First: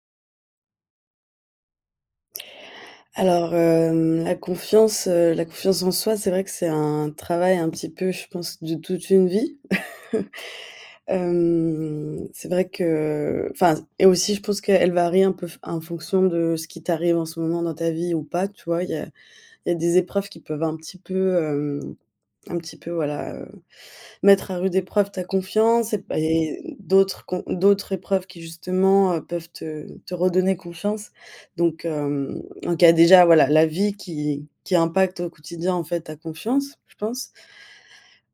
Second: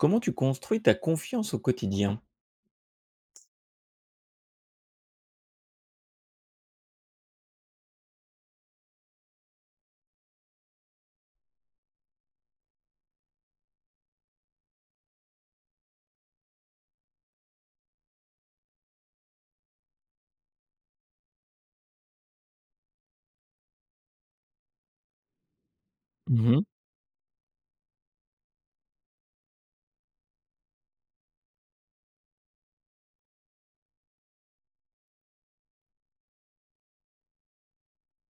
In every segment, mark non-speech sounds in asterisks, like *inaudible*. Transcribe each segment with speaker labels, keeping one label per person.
Speaker 1: Comment tu construis ta confiance au quotidien?
Speaker 2: Alors, hem, la confiance, heu la confiance en soi, c'est vrai que c'est un travail un petit peu, je pense, de toute une vie. *chuckles* Hem, c'est vrai que enfin s et aussi je pense qu'elle varie un peu f en fonction de ce qui t'arrive en ce moment dans ta vie ou pas, tu vois? Il y a il y a des épreuves qui peuvent un petit peu, hem un petit peu voilà, heu, mettre à rude épreuve ta confiance et p
Speaker 1: Mmh mh.
Speaker 2: et d'autres con d'autres épreuves qui justement, heu, peuvent te te redonner confiance. Donc, hem, en cas déjà voilà, la vie qui qui impacte au quotidien en fait ta confiance, je pense.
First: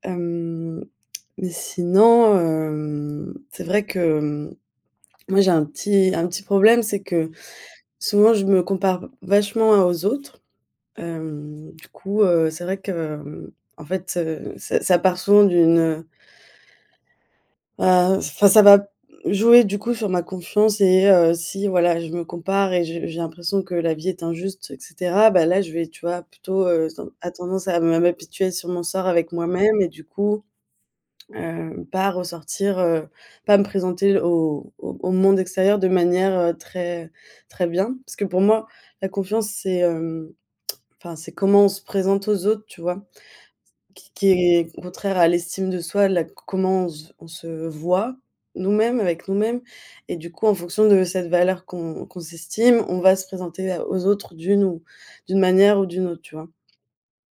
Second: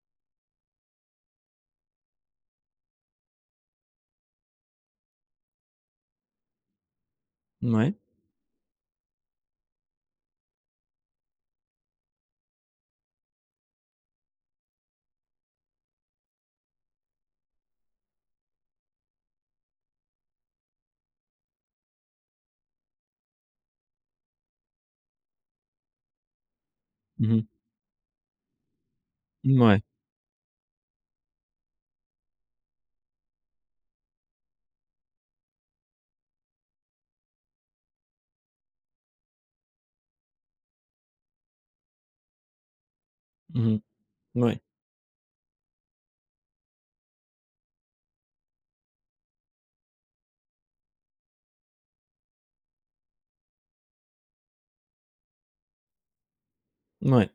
Speaker 2: Hem, *clicks tongue* mais sinon, hem, c'est vrai que hem, moi j'ai un petit un petit problème, c'est que
Speaker 1: Mouais.
Speaker 2: souvent je me compare vachement à aux autres, hem, du coup, heu, c'est vrai que hem, en fait, heu, ça ça part souvent d'une, heu heu, enfin ça va jouer du coup sur ma confiance, et heu, si voilà je me compare et je j'ai l'impression que la vie est injuste et cetera, bah, là je vais tu vois plutôt, heu, se ten à
Speaker 1: Mmh mh.
Speaker 2: tendance à me à m'apitoyer sur mon sort avec moi même.
Speaker 1: Mouais.
Speaker 2: Et du coup, hem, pas ressortir, heu pas me présenter au au au monde extérieur de manière, heu, très très bien. Parce que pour moi, la confiance, c'est hem, *clicks tongue* enfin c'est comment on se présente aux autres tu vois?
Speaker 1: Mmh mh.
Speaker 2: Qui qui
Speaker 1: Mouais.
Speaker 2: est contraire à l'estime de soi là c comment on se v on se voit nous-mêmes avec nous-mêmes. Et du coup en fonction de cette valeur qu'on qu'on s'estime on va se présenter à aux autres d'une ou d'une manière ou d'une autre, tu vois?
Speaker 1: Mouais,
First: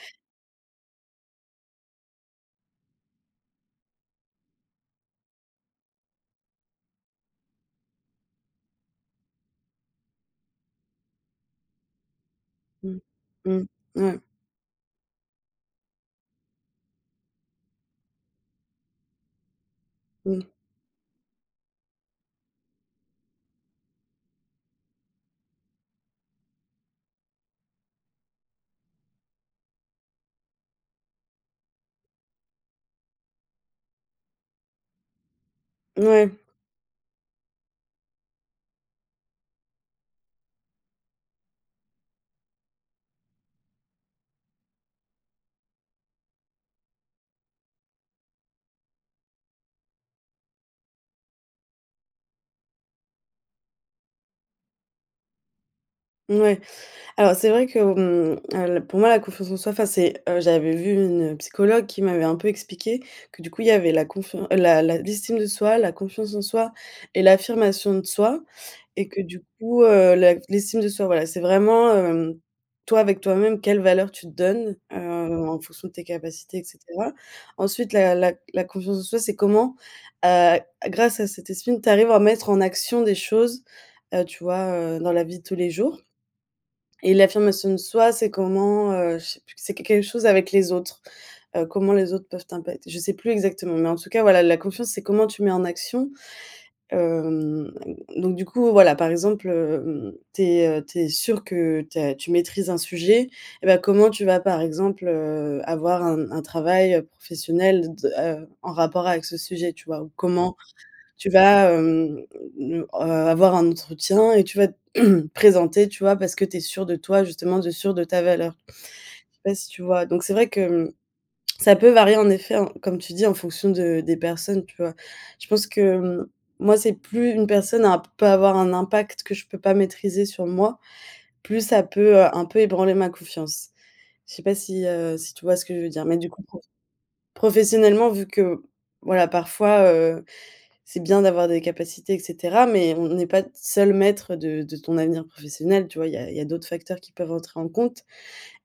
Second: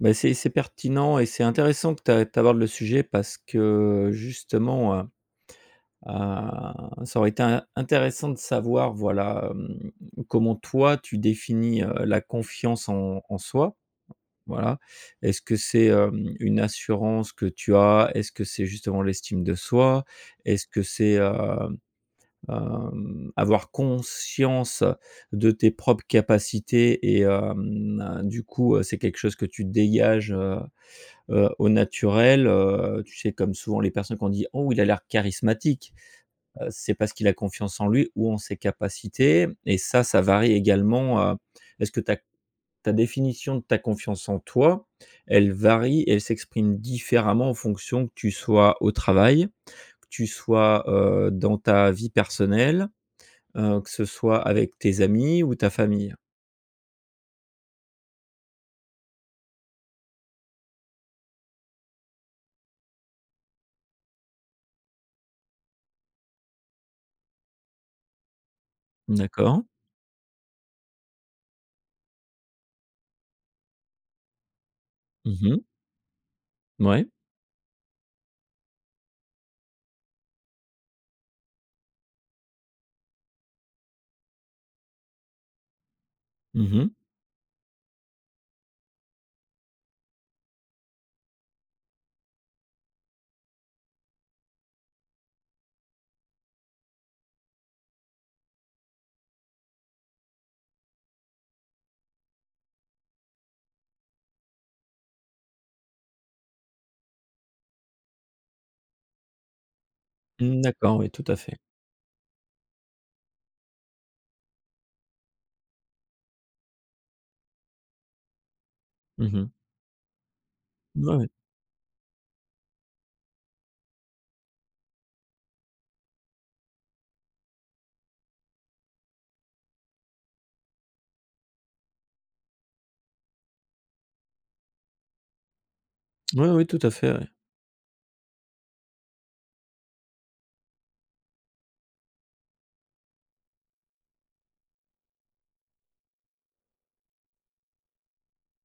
Speaker 1: bah, c'est c'est pertinent et c'est intéressant que tu a que tu abordes le sujet parce que justement, heu, a ça aurait été in intéressant de savoir voilà, hem, comment toi tu définis, heu, la confiance
Speaker 2: Mmh,
Speaker 1: en en
Speaker 2: mmh,
Speaker 1: soi
Speaker 2: mouais.
Speaker 1: voilà. Est-ce que c'est, hem, une assurance que tu as? Est-ce que c'est justement l'estime de soi?
Speaker 2: Mmh.
Speaker 1: Est-ce que c'est, hem hem, avoir conscience de tes propres capacités et hem heu, du coup, heu, c'est quelque chose que tu dégages, heu heu, au naturel, heu? Tu sais, comme souvent les personnes qu'on dit: «Oh il a l'air charismatique.»
Speaker 2: Mouais.
Speaker 1: heu, c'est parce qu'il a confiance en lui ou en ses capacités. Et ça, ça varie également, heu. Est-ce que ta c ta définition de ta confiance en toi elle varie et elle s'exprime différemment en fonction que tu sois au travail, que tu sois, heu, dans ta vie personnelle, heu, que ce soit avec tes amis ou ta famille?
Speaker 2: Mouais, alors c'est vrai que, on al pour moi la confiance en soi, enfin c'est heu, j'avais vu une psychologue qui m'avait un peu expliqué que du coup il y avait la confian la la l'estime de soi, la confiance en soi et l'affirmation de soi. Et que du
Speaker 1: D'accord.
Speaker 2: coup, heu, la l'estime de soi voilà, c'est vraiment, hem, toi avec toi même quelle valeur tu te donnes, heu,
Speaker 1: Mmh
Speaker 2: en
Speaker 1: mh.
Speaker 2: fonction de tes capacités et
Speaker 1: Mouais.
Speaker 2: cetera. Ensuite la la c la confiance en soi c'est comment, heu, grâce à cet estime, tu arrives à mettre en action des choses, heu, tu vois, heu, dans la vie de tous les jours.
Speaker 1: Mmh mh.
Speaker 2: Et l'affirmation de soi, c'est comment, heu, je sais plus q c'est q quelque chose avec les autres. Heu, comment les autres peuvent t'impac je sais plus exactement. Mais en tout cas voilà la confiance, c'est comment tu mets en action. Hem, donc du coup voilà, par exemple, hem, tu es, heu tu es sûr que tu as tu maîtrises un sujet, et bah, comment tu vas, par exemple, heu, avoir un un travail, heu, professionnel de de heu en rapport avec ce sujet tu vois? Ou comment
Speaker 1: Mmh, d'accord oui tout
Speaker 2: tu
Speaker 1: à fait.
Speaker 2: vas, hem, ne heu, avoir un entretien et tu vas *clears throat* te présenter, tu vois, parce que tu es sûr de toi justement, de sûr de ta valeur. Je
Speaker 1: Mmh
Speaker 2: sais
Speaker 1: mh.
Speaker 2: pas si tu vois? Donc c'est vrai que, hem,
Speaker 1: Ouais ouais.
Speaker 2: *clicks tongue* ça peut varier en effet en comme tu dis, en fonction de des personnes, tu vois? Je pense que, hem, moi, c'est: «Plus une personne a peut avoir un impact que je peux pas maîtriser sur moi, plus ça peut, heu, un peu ébranler ma confiance.» Je sais pas si heu, si tu vois ce que je veux dire? Mais du coup,
Speaker 1: Oui,
Speaker 2: prof
Speaker 1: oui, tout à fait, ouais.
Speaker 2: professionnellement vu que, voilà parfois, heu, c'est bien d'avoir des capacités, et cetera, mais on on n'est pas d seul maître de de ton avenir professionnel, tu vois? Il y a il y a d'autres facteurs qui peuvent entrer en compte.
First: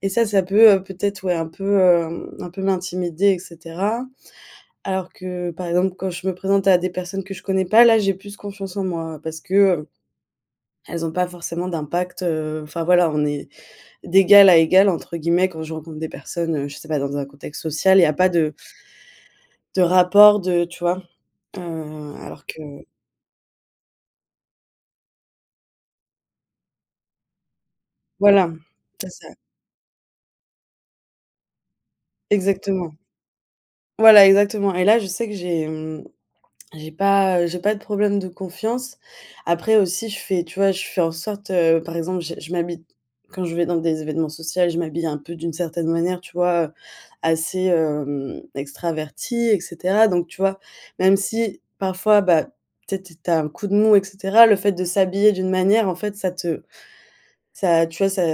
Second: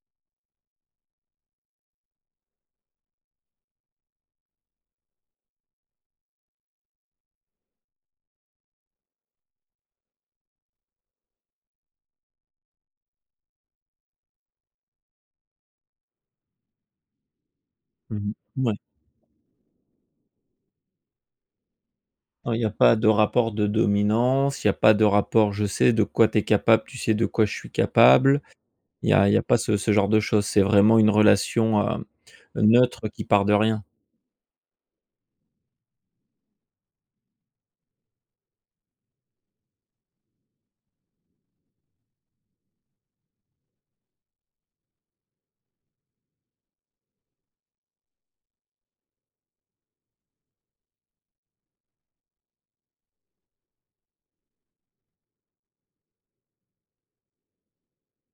Speaker 2: Et ça, ça peut, heu, peut-être, ouais un peu, hem, un peu m'intimider, et cetera. Alors que par exemple quand je me présente à des personnes que je connais pas, là j'ai plus confiance en moi parce que, heu, elles ont pas forcément d'impact, heu, enfin voilà on est d'égal à égal entre guillemets quand je rencontre des personnes, heu, je sais pas dans un contexte social, il y a pas
Speaker 1: Mmh
Speaker 2: de
Speaker 1: mh, ouais.
Speaker 2: de rapport de, tu vois? Heu, alors
Speaker 1: Heu, il
Speaker 2: que.
Speaker 1: y a pas de rapport de dominance. Il y a pas de rapport: «Je sais de quoi tu es capable, tu sais de quoi je suis capable.»
Speaker 2: Voilà c'est
Speaker 1: Il y a
Speaker 2: ça.
Speaker 1: il y a pas ce ce genre de choses. C'est vraiment une relation, heu,
Speaker 2: Exactement.
Speaker 1: neutre qui part de rien.
Speaker 2: Voilà exactement. Et là je sais que j'ai hem j'ai pas, heu j'ai pas de problème de confiance. Après aussi je fais tu vois je fais en sorte, heu par exemple j je m'habille quand je vais dans des événements social, je m'habille un peu d'une certaine manière tu vois? Heu, assez, hem, extravertie et cetera, donc tu vois, même si parfois, bah, peut-être tu as un coup de mou et cetera, le fait de s'habiller d'une manière en fait ça te ça tu vois ça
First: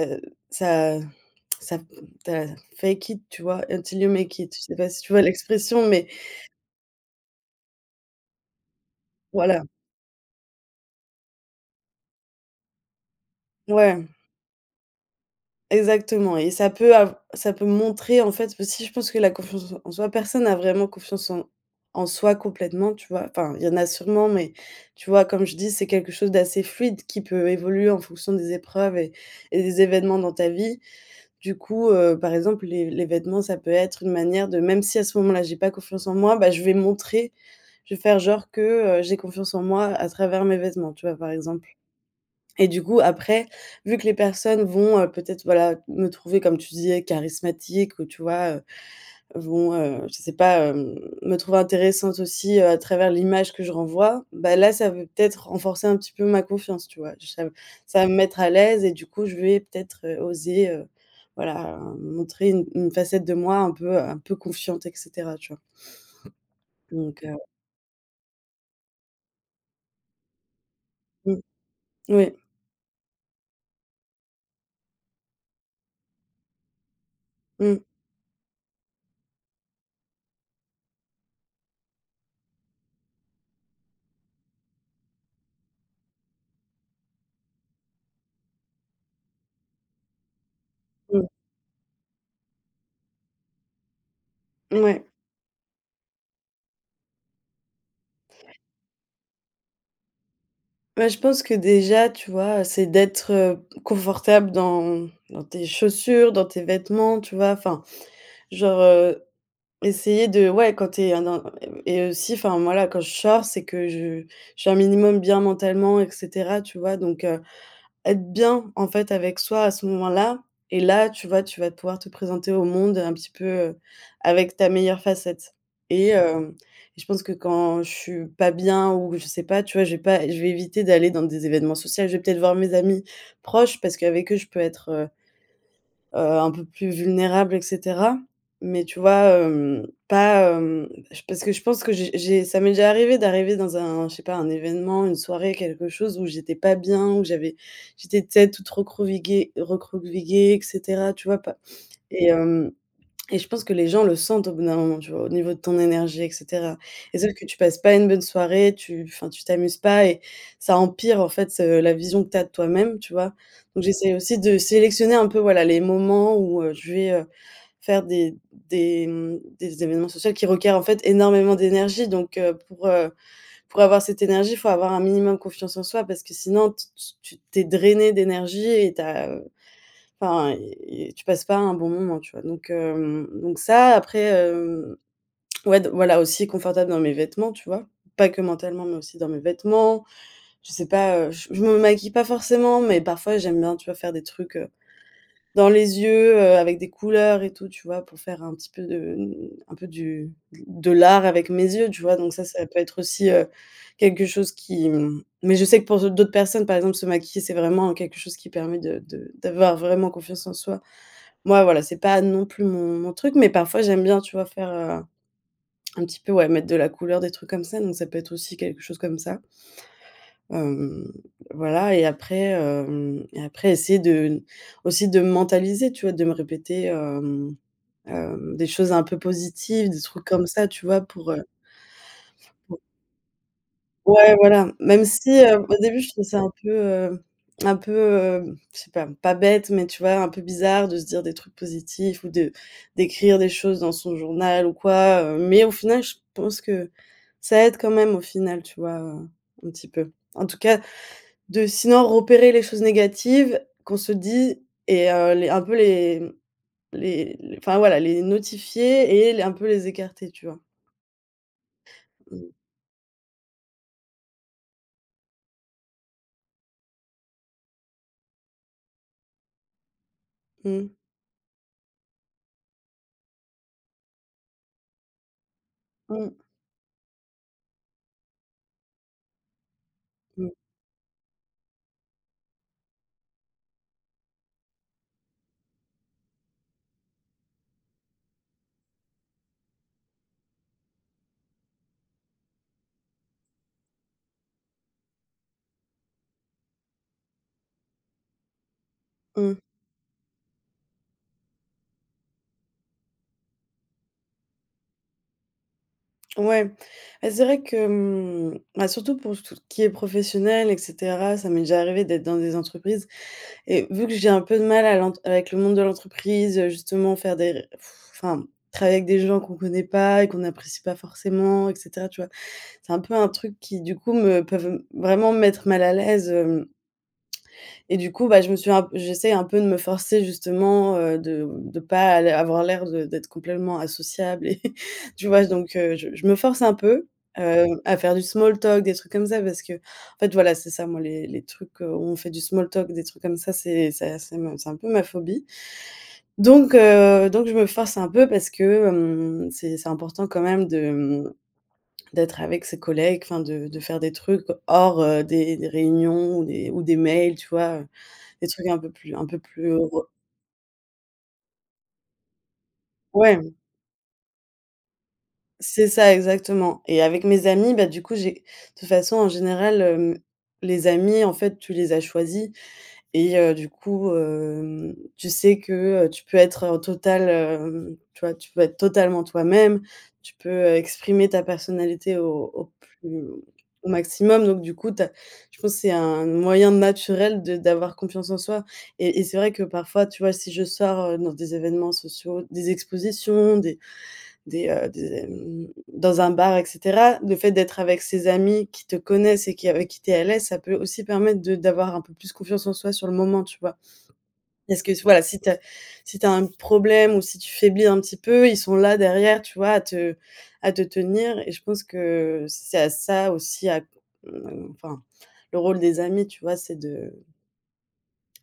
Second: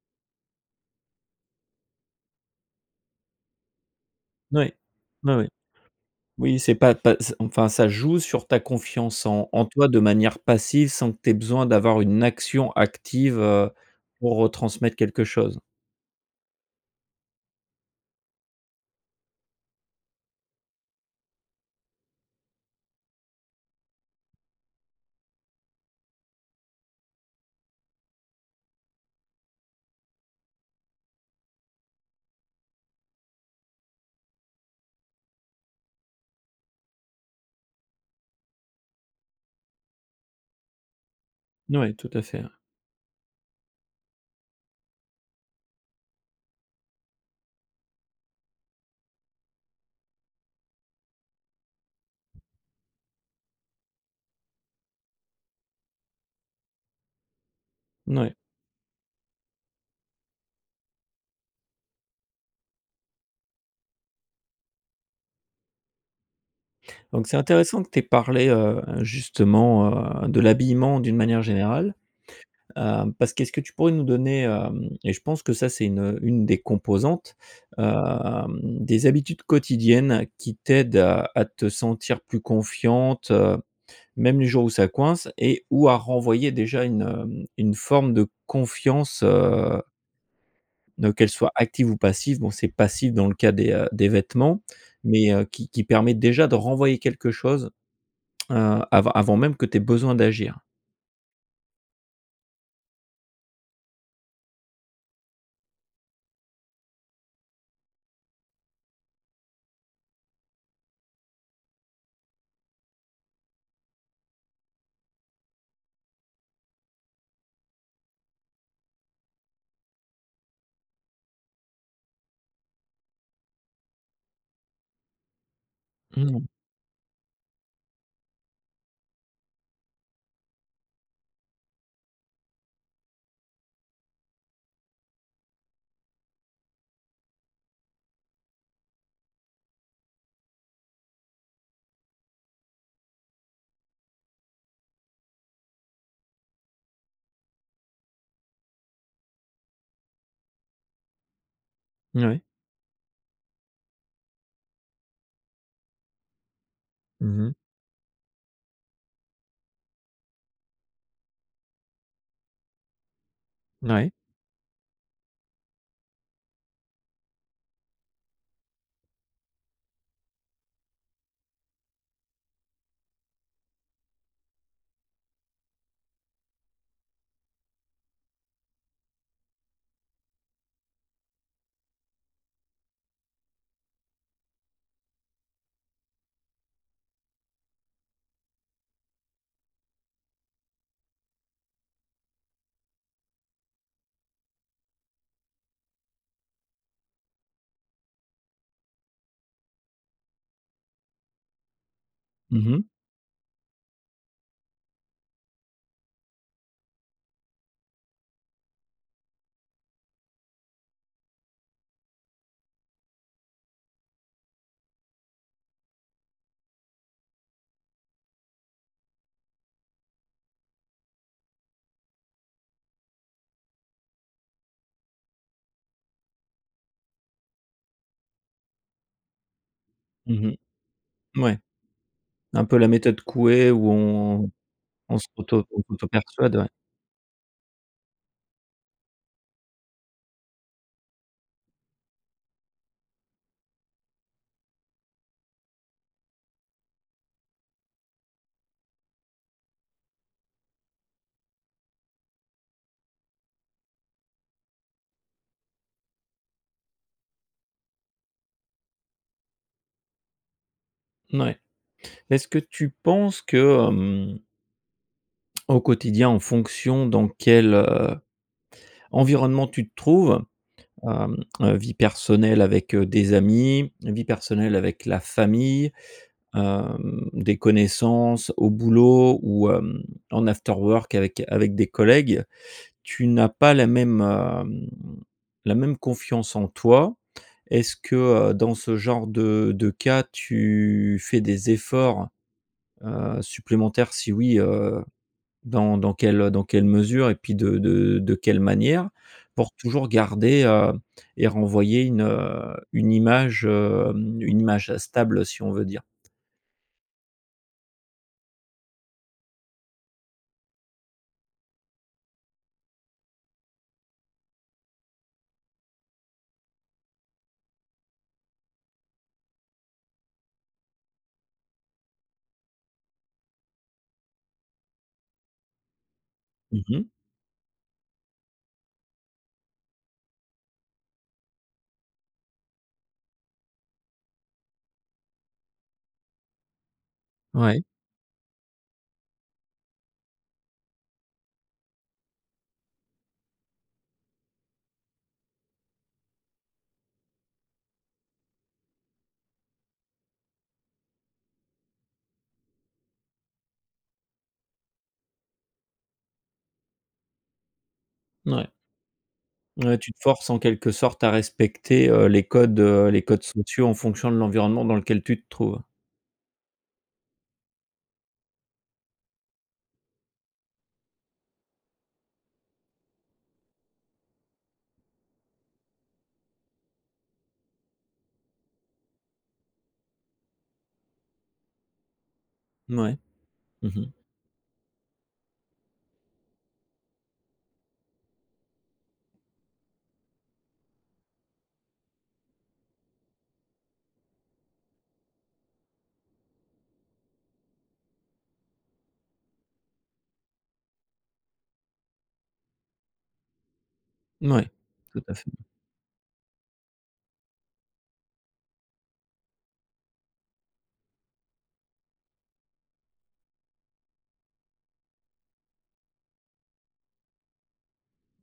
Speaker 2: ça heu *clicks tongue* ça t ta fake it tu vois? Until you make it. Je
Speaker 1: Oui.
Speaker 2: sais pas si tu vois
Speaker 1: Oui, oui.
Speaker 2: l'expression mais.
Speaker 1: Oui, c'est pas pas s enfin, ça joue sur ta confiance en en
Speaker 2: Voilà.
Speaker 1: toi de manière passive sans que tu ai besoin d'avoir une action active, heu,
Speaker 2: Ouais.
Speaker 1: pour, heu, transmettre quelque chose.
Speaker 2: Exactement et ça peut av ça peut montrer en fait aussi je pense que la confiance en s en soi, personne a vraiment confiance en en soi complètement tu vois? Enfin il y en a sûrement, mais tu vois comme je dis: «C'est quelque chose d'assez fluide qui peut évoluer en fonction des épreuves et et des événements dans ta vie.» Du coup, heu, par exemple les les vêtements ça peut être une manière de: «Même si à ce moment-là j'ai pas confiance en moi, bah, je vais me montrer, je vais faire genre que, heu, j'ai confiance en moi à travers mes vêtements.» tu vois, par exemple.
Speaker 1: N ouais tout à fait, hein.
Speaker 2: Et du coup après, vu que les personnes vont, heu, peut-être voilà me trouver comme tu disais charismatique ou tu vois, heu, vont, heu, je sais pas, hem, me trouver intéressante aussi, heu, à travers l'image que je renvoie. Bah, là ça veut peut-être renforcer un petit peu ma confiance, tu vois? J ça ça va me
Speaker 1: N ouais.
Speaker 2: mettre à l'aise et du coup je vais peut-être, heu, oser, heu, voilà a m montrer une une facette de moi un peu, heu un peu confiante, et cetera, tu vois? Donc,
Speaker 1: Donc
Speaker 2: heu.
Speaker 1: c'est intéressant que tu aies parlé, heu, justement, heu, de l'habillement d'une
Speaker 2: Mmh,
Speaker 1: manière générale.
Speaker 2: oui.
Speaker 1: Heu, parce qu'est-ce que tu pourrais nous donner, heu- et je pense que ça c'est une une des composantes-
Speaker 2: Mmh.
Speaker 1: heu, des habitudes quotidiennes qui t'aident à à te sentir plus confiante, heu, même les jours où ça coince. Et ou à renvoyer déjà une, heu, une forme de confiance, heu donc
Speaker 2: Mmh.
Speaker 1: qu'elle soit active ou passive. Bon c'est passif, dans le cas des heu, des vêtements
Speaker 2: Mouais.
Speaker 1: mais, heu, qui qui permet déjà de renvoyer quelque chose, heu, avant avant même que tu aies besoin d'agir?
Speaker 2: Ouais je pense que déjà tu vois, heu, c'est d'être confortable dans dans tes chaussures, dans tes vêtements tu vois? Enfin, genre, heu, essayer de ouais quand tu es un dans et b et aussi enfin moi là quand je sors, c'est que je je suis un minimum bien mentalement, et cetera, tu vois? Donc, heu, être bien en fait avec soi à ce moment là, et là, tu vois, tu vas pouvoir te présenter au monde un petit peu, heu, avec ta meilleure facette. Et
Speaker 1: Mmh mh.
Speaker 2: hem, et je pense que quand je suis pas bien ou je sais pas, tu vois, j'ai pas, je vais éviter d'aller dans des événements social. Je vais peut-être voir mes amis proches parce qu'avec eux, je peux être, heu heu, un peu plus vulnérable, et cetera. Mais tu vois, hem, pas hem, j parce que je pense que j'ai j'ai, ça m'est déjà arrivé d'arriver dans un je sais pas, un événement, une soirée, quelque chose où j'étais pas bien, où j'avais j'étais peut-être toute recroquevillée- recroquevillée, et cetera, tu vois pas
Speaker 1: N
Speaker 2: Et
Speaker 1: oui.
Speaker 2: hem, *clicks tongue* et je pense que les gens le sentent au bout d'un moment, tu vois, au niveau de ton énergie, et cetera. Et
Speaker 1: Mmh
Speaker 2: sauf que
Speaker 1: mh.
Speaker 2: tu passes pas une bonne soirée, tu enfin tu t'amuses pas et ça empire en fait ce, la vision que tu as de toi-même, tu vois? Donc
Speaker 1: N oui.
Speaker 2: j'essaie aussi de sélectionner un peu, voilà, les moments où heu, je vais, heu, faire des des mmh des événements social qui requièrent en fait énormément d'énergie. Donc, heu, pour, heu pour avoir cette énergie, il faut avoir un minimum confiance en soi parce que sinon t tu tu tu es drainé d'énergie et tu as heu enfin y y tu passes pas un bon moment, tu vois? Donc, hem donc ça, après, hem, ouais d voilà aussi confortable dans mes vêtements, tu vois? Pas que mentalement, mais aussi dans mes vêtements. Je sais pas, heu, je me maquille pas forcément, mais parfois j'aime bien, tu vois, faire des trucs, heu, dans les yeux, heu, avec des couleurs et tout, tu vois? Pour faire un petit peu de mmh, un peu du de l'art avec mes yeux, tu vois? Donc ça, ça
Speaker 1: Mmh
Speaker 2: peut
Speaker 1: mh.
Speaker 2: être aussi, heu, quelque chose qui m mais je sais que pour d'au d'autres personnes, par exemple, se maquiller, c'est vraiment quelque chose qui permet de de d'avoir vraiment confiance en soi. Moi, voilà, c'est pas non plus mon mon truc. Mais parfois, j'aime bien tu vois faire, heu, un un petit peu, ouais, mettre de la couleur, des trucs comme ça, donc ça peut être aussi quelque chose comme ça. Hem, voilà, et après, hem et après essayer de n aussi de me mentaliser, tu vois, de me répéter, hem hem, des choses un peu positives, des trucs comme
Speaker 1: Mmh mh.
Speaker 2: ça, tu vois, pour, heu.
Speaker 1: Mouais. Un peu
Speaker 2: Fau
Speaker 1: la méthode Couet où
Speaker 2: Ouais
Speaker 1: on
Speaker 2: voilà même
Speaker 1: on
Speaker 2: si
Speaker 1: s'auto
Speaker 2: heu, au
Speaker 1: on
Speaker 2: début je faisais un
Speaker 1: s'auto-persuade ouais.
Speaker 2: peu, heu un peu, hem, je sais pas, pas bête, mais tu vois, un peu bizarre de se dire des trucs positifs ou de d'écrire des choses dans son journal ou quoi, heu. Mais au final, je pense que ça aide quand même au final, tu vois, heu, un petit peu. En tout cas de sinon repérer les choses négatives qu'on se dit et heu, les un peu les les enfin voilà les notifier et les un peu les écarter tu vois?
Speaker 1: Mouais, est-ce
Speaker 2: Mmh.
Speaker 1: que tu penses que hem *clicks tongue* au quotidien, en fonction dans quel, heu, environnement tu te trouves,
Speaker 2: Mmh.
Speaker 1: hem heu, vie personnelle avec des amis vie personnelle avec la famille,
Speaker 2: Mmh.
Speaker 1: hem, des connaissances au boulot ou hem, en
Speaker 2: Mmh.
Speaker 1: afterwork avec avec des collègues, tu n'as pas la même, hem, la même confiance en toi? Est-ce que, heu, dans ce genre de de cas tu fais des efforts, heu, supplémentaires? Si oui, heu, dans dans quelle dans quelle mesure et puis de de de quelle manière?
Speaker 2: Mmh.
Speaker 1: Pour toujours garder, heu, et renvoyer une heu, une image, hem, une image stable si on veut dire.
Speaker 2: Ouais, et c'est vrai que hem, bah, surtout pour s tout qui est professionnel, et cetera, ça m'est déjà arrivé d'être dans des entreprises et vu que j'ai un peu de mal à l'ent avec le monde de l'entreprise, justement faire des ré *sighs* enfin, travailler avec des gens qu'on connaît pas et qu'on apprécie pas forcément, et cetera, tu vois? C'est un peu un truc qui du coup me peuvent m vraiment me mettre mal à l'aise, hem.
Speaker 1: Mmh mh.
Speaker 2: *clicks tongue* Et du coup, bah, je me suis un, j'essaie un peu de me forcer justement, heu, de m de pas l avoir l'air de d'être complètement associable et *laughs* tu vois? J donc, heu, je je me force un peu, heu,
Speaker 1: Ouais.
Speaker 2: à faire du small talk des trucs comme ça parce que, en fait voilà, c'est ça moi les les trucs, où on fait du small talk des trucs comme ça. C'est c'est a c'est ma c'est un peu ma phobie. Donc, heu donc je me force un peu parce que hem, c'est c'est important quand même de hem, d'être avec ses collègues. Enfin de de faire des trucs hors, heu, des des réunions ou des ou des mails tu vois? Heu, des trucs
Speaker 1: Mouais.
Speaker 2: un peu plus un peu plus
Speaker 1: Ouais.
Speaker 2: heureux.
Speaker 1: Tu te forces en quelque sorte à respecter, heu, les codes, heu, les codes
Speaker 2: Ouais.
Speaker 1: somptueux en fonction de l'environnement dans lequel tu te trouves.
Speaker 2: C'est ça exactement. Et avec mes amis, bah, du coup j'ai toute façon en général, hem, les amis en fait tu les as choisis et heu, du coup, hem, tu sais que, heu, tu peux être en total, hem tu vois, tu peux être totalement toi-même. Tu peux exprimer ta personnalité au au
Speaker 1: Mouais.
Speaker 2: plus au
Speaker 1: Mmh mh.
Speaker 2: maximum. Donc du coup tu as je pense c'est un moyen naturel de d'avoir confiance en soi. Et et c'est vrai que parfois tu vois si je sors, heu, dans des événements sociaux, des expositions, des des heu des hem dans un bar, et cetera. Le fait d'être avec ces amis qui te connaissent et qui avec qui tu es à l'aise, ça peut aussi permettre de d'avoir un peu plus confiance en soi sur le moment, tu vois?
Speaker 1: Mouais,
Speaker 2: Est-ce que, s voilà,
Speaker 1: tout à
Speaker 2: si
Speaker 1: fait.
Speaker 2: tu as, si tu as un problème ou si tu faiblis un petit peu, ils sont là derrière, tu vois, à te à te tenir et je pense que c'est à ça aussi à c enfin le rôle des amis tu vois c'est de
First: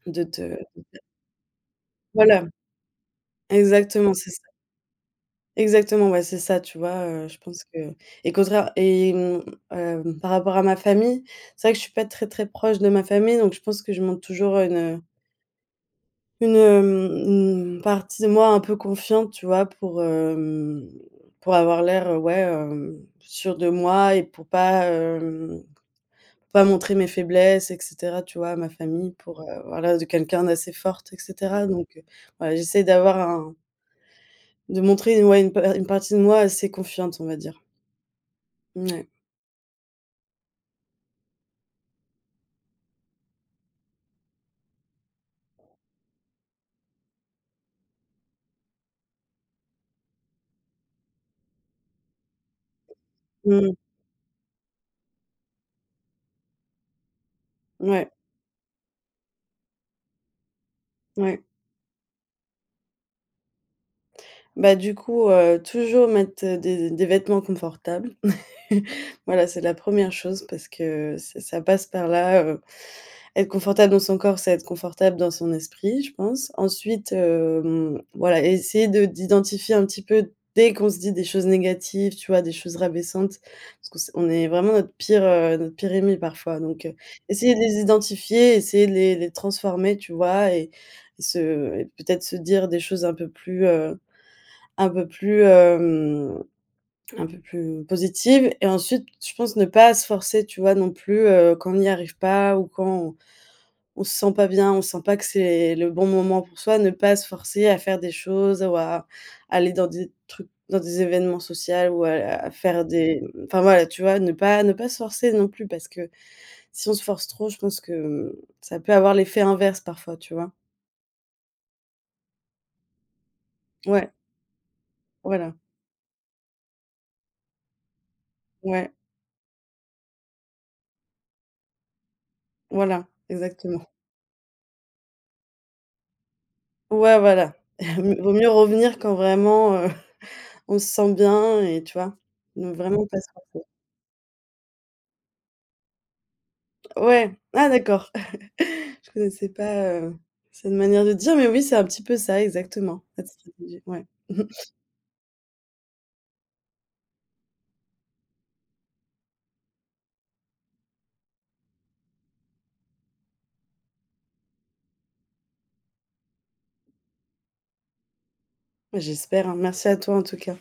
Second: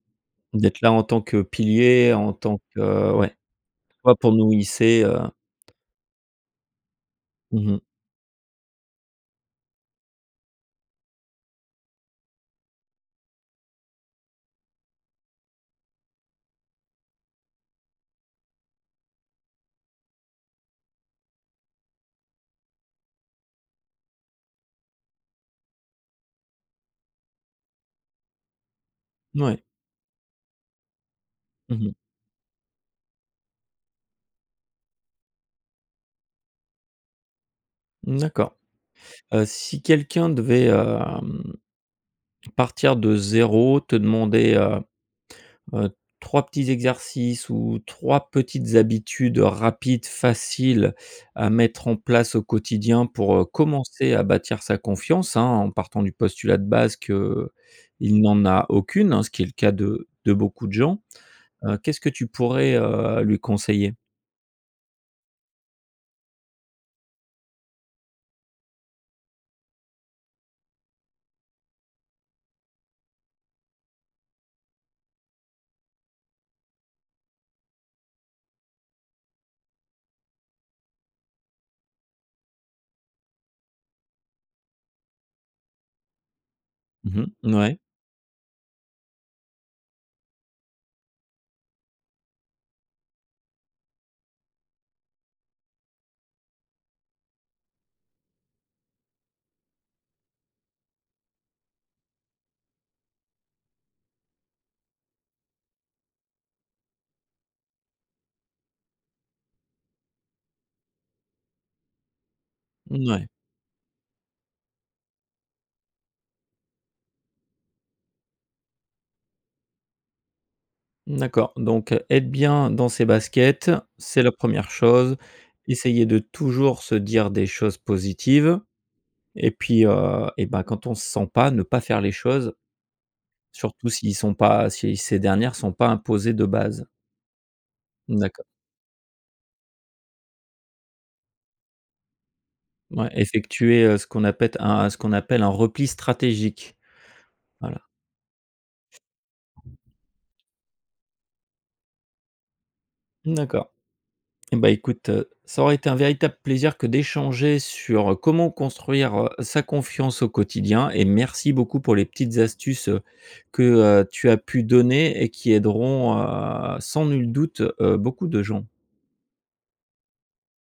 Speaker 2: de te
Speaker 1: D'être là en tant que pilier, en
Speaker 2: Voilà.
Speaker 1: tant que, ouais.
Speaker 2: Exactement
Speaker 1: *unintelligible*
Speaker 2: c'est
Speaker 1: pour
Speaker 2: ça.
Speaker 1: nous hisser, heu.
Speaker 2: Exactement, ouais, c'est ça, tu vois, heu, je pense
Speaker 1: Mmh mh.
Speaker 2: que. Et contraire et mmh, hem, par rapport à ma famille, c'est vrai que je suis pas très très proche de ma famille, donc je pense que je montre toujours une une hem, une partie de moi un peu confiante, tu vois? Pour, hem, pour avoir l'air ouais, heu, sûr de moi et pour pas, heu, pas montrer mes faiblesses, et cetera, tu vois, à ma famille. Pour, heu,
Speaker 1: Moui.
Speaker 2: voilà de quelqu'un d'assez forte, et cetera.
Speaker 1: Mmh mh.
Speaker 2: Donc, heu, voilà, j'essaie d'avoir un de montrer une ouais une pa heu, une partie de moi assez confiante, on va dire.
Speaker 1: Mmh, d'accord.
Speaker 2: N ouais.
Speaker 1: Heu, si quelqu'un devait, hem, partir de 0, te demander, heu heu, 3 petits exercices ou 3 petites habitudes rapides, faciles à mettre en place au quotidien pour, heu,
Speaker 2: Mmh.
Speaker 1: commencer à bâtir sa confiance, hein, en partant du postulat de base que, heu,
Speaker 2: Mouais.
Speaker 1: il n'en a aucune, ce qui est le cas de de beaucoup de gens.
Speaker 2: Mouais.
Speaker 1: Heu, qu'est-ce que tu pourrais, heu, lui conseiller?
Speaker 2: Bah, du coup, heu, toujours mettre des des vêtements confortables. *laughs* Voilà, c'est la 1re chose parce que, heu, ç ça passe par là heu, être confortable dans son corps, c'est être confortable dans son esprit, je pense. Ensuite, hem, voilà, essayer de d'identifier un petit peu, dès qu'on se dit des choses négatives, tu vois, des choses rabaissantes, parce que s on est vraiment notre pire, heu, notre pire ennemi parfois, donc, heu,
Speaker 1: Mmh mh,
Speaker 2: essayer
Speaker 1: n
Speaker 2: de
Speaker 1: ouais.
Speaker 2: les identifier, essayer de les les transformer, tu vois? Et et se et peut-être se dire des choses un peu plus, heu un peu plus hem un peu plus positives. Et ensuite, je pense ne pas se forcer, tu vois, non plus, heu, quand on y arrive pas ou quand on on se sent pas bien. On sent pas que c'est le bon moment pour soi, ne pas se forcer à faire des choses ou à aller dans des trucs dans des événements social ou à la à faire
Speaker 1: N
Speaker 2: des
Speaker 1: ouais.
Speaker 2: enfin voilà, tu vois? Ne pas ne pas se forcer non plus. Parce que si on se force trop, je pense que hem, ça peut avoir l'effet inverse, parfois, tu vois?
Speaker 1: Mmh, d'accord donc être bien dans ses baskets
Speaker 2: Ouais.
Speaker 1: c'est la 1re chose,
Speaker 2: Voilà.
Speaker 1: essayer de toujours se dire des choses positives,
Speaker 2: Ouais.
Speaker 1: et puis, heu, et bah, quand on se sent pas ne pas faire les choses.
Speaker 2: Voilà exactement. *chuckles*
Speaker 1: Surtout s'ils sont pas, si ces dernières sont pas imposées de base.
Speaker 2: Ouais voilà. *chuckles* Vaut
Speaker 1: D'accord.
Speaker 2: mieux revenir quand vraiment *chuckles* on se sent bien et tu vois? Ne vraiment
Speaker 1: Ouais,
Speaker 2: pas se forcer.
Speaker 1: effectuer, heu, ce qu'on appelle un ce qu'on appelle un repli stratégique.
Speaker 2: Ouais, ah
Speaker 1: Voila.
Speaker 2: d'accord! *laughs* Je connaissais pas heu, cette manière de dire, mais oui, c'est un petit peu ça exactement. Cette
Speaker 1: Mmh, d'accord.
Speaker 2: stratégie. Ouais. *chuckles*
Speaker 1: Beh, écoute, heu, ça aura été un véritable plaisir que d'échanger sur heu: «Comment construire, heu, sa confiance au quotidien?» et merci beaucoup pour les petites astuces, heu, que heu, tu as pu donner et qui aideront, heu, sans nul doute, heu, beaucoup de gens.
Speaker 2: Beh, j'espère, hein, merci à toi en tout cas.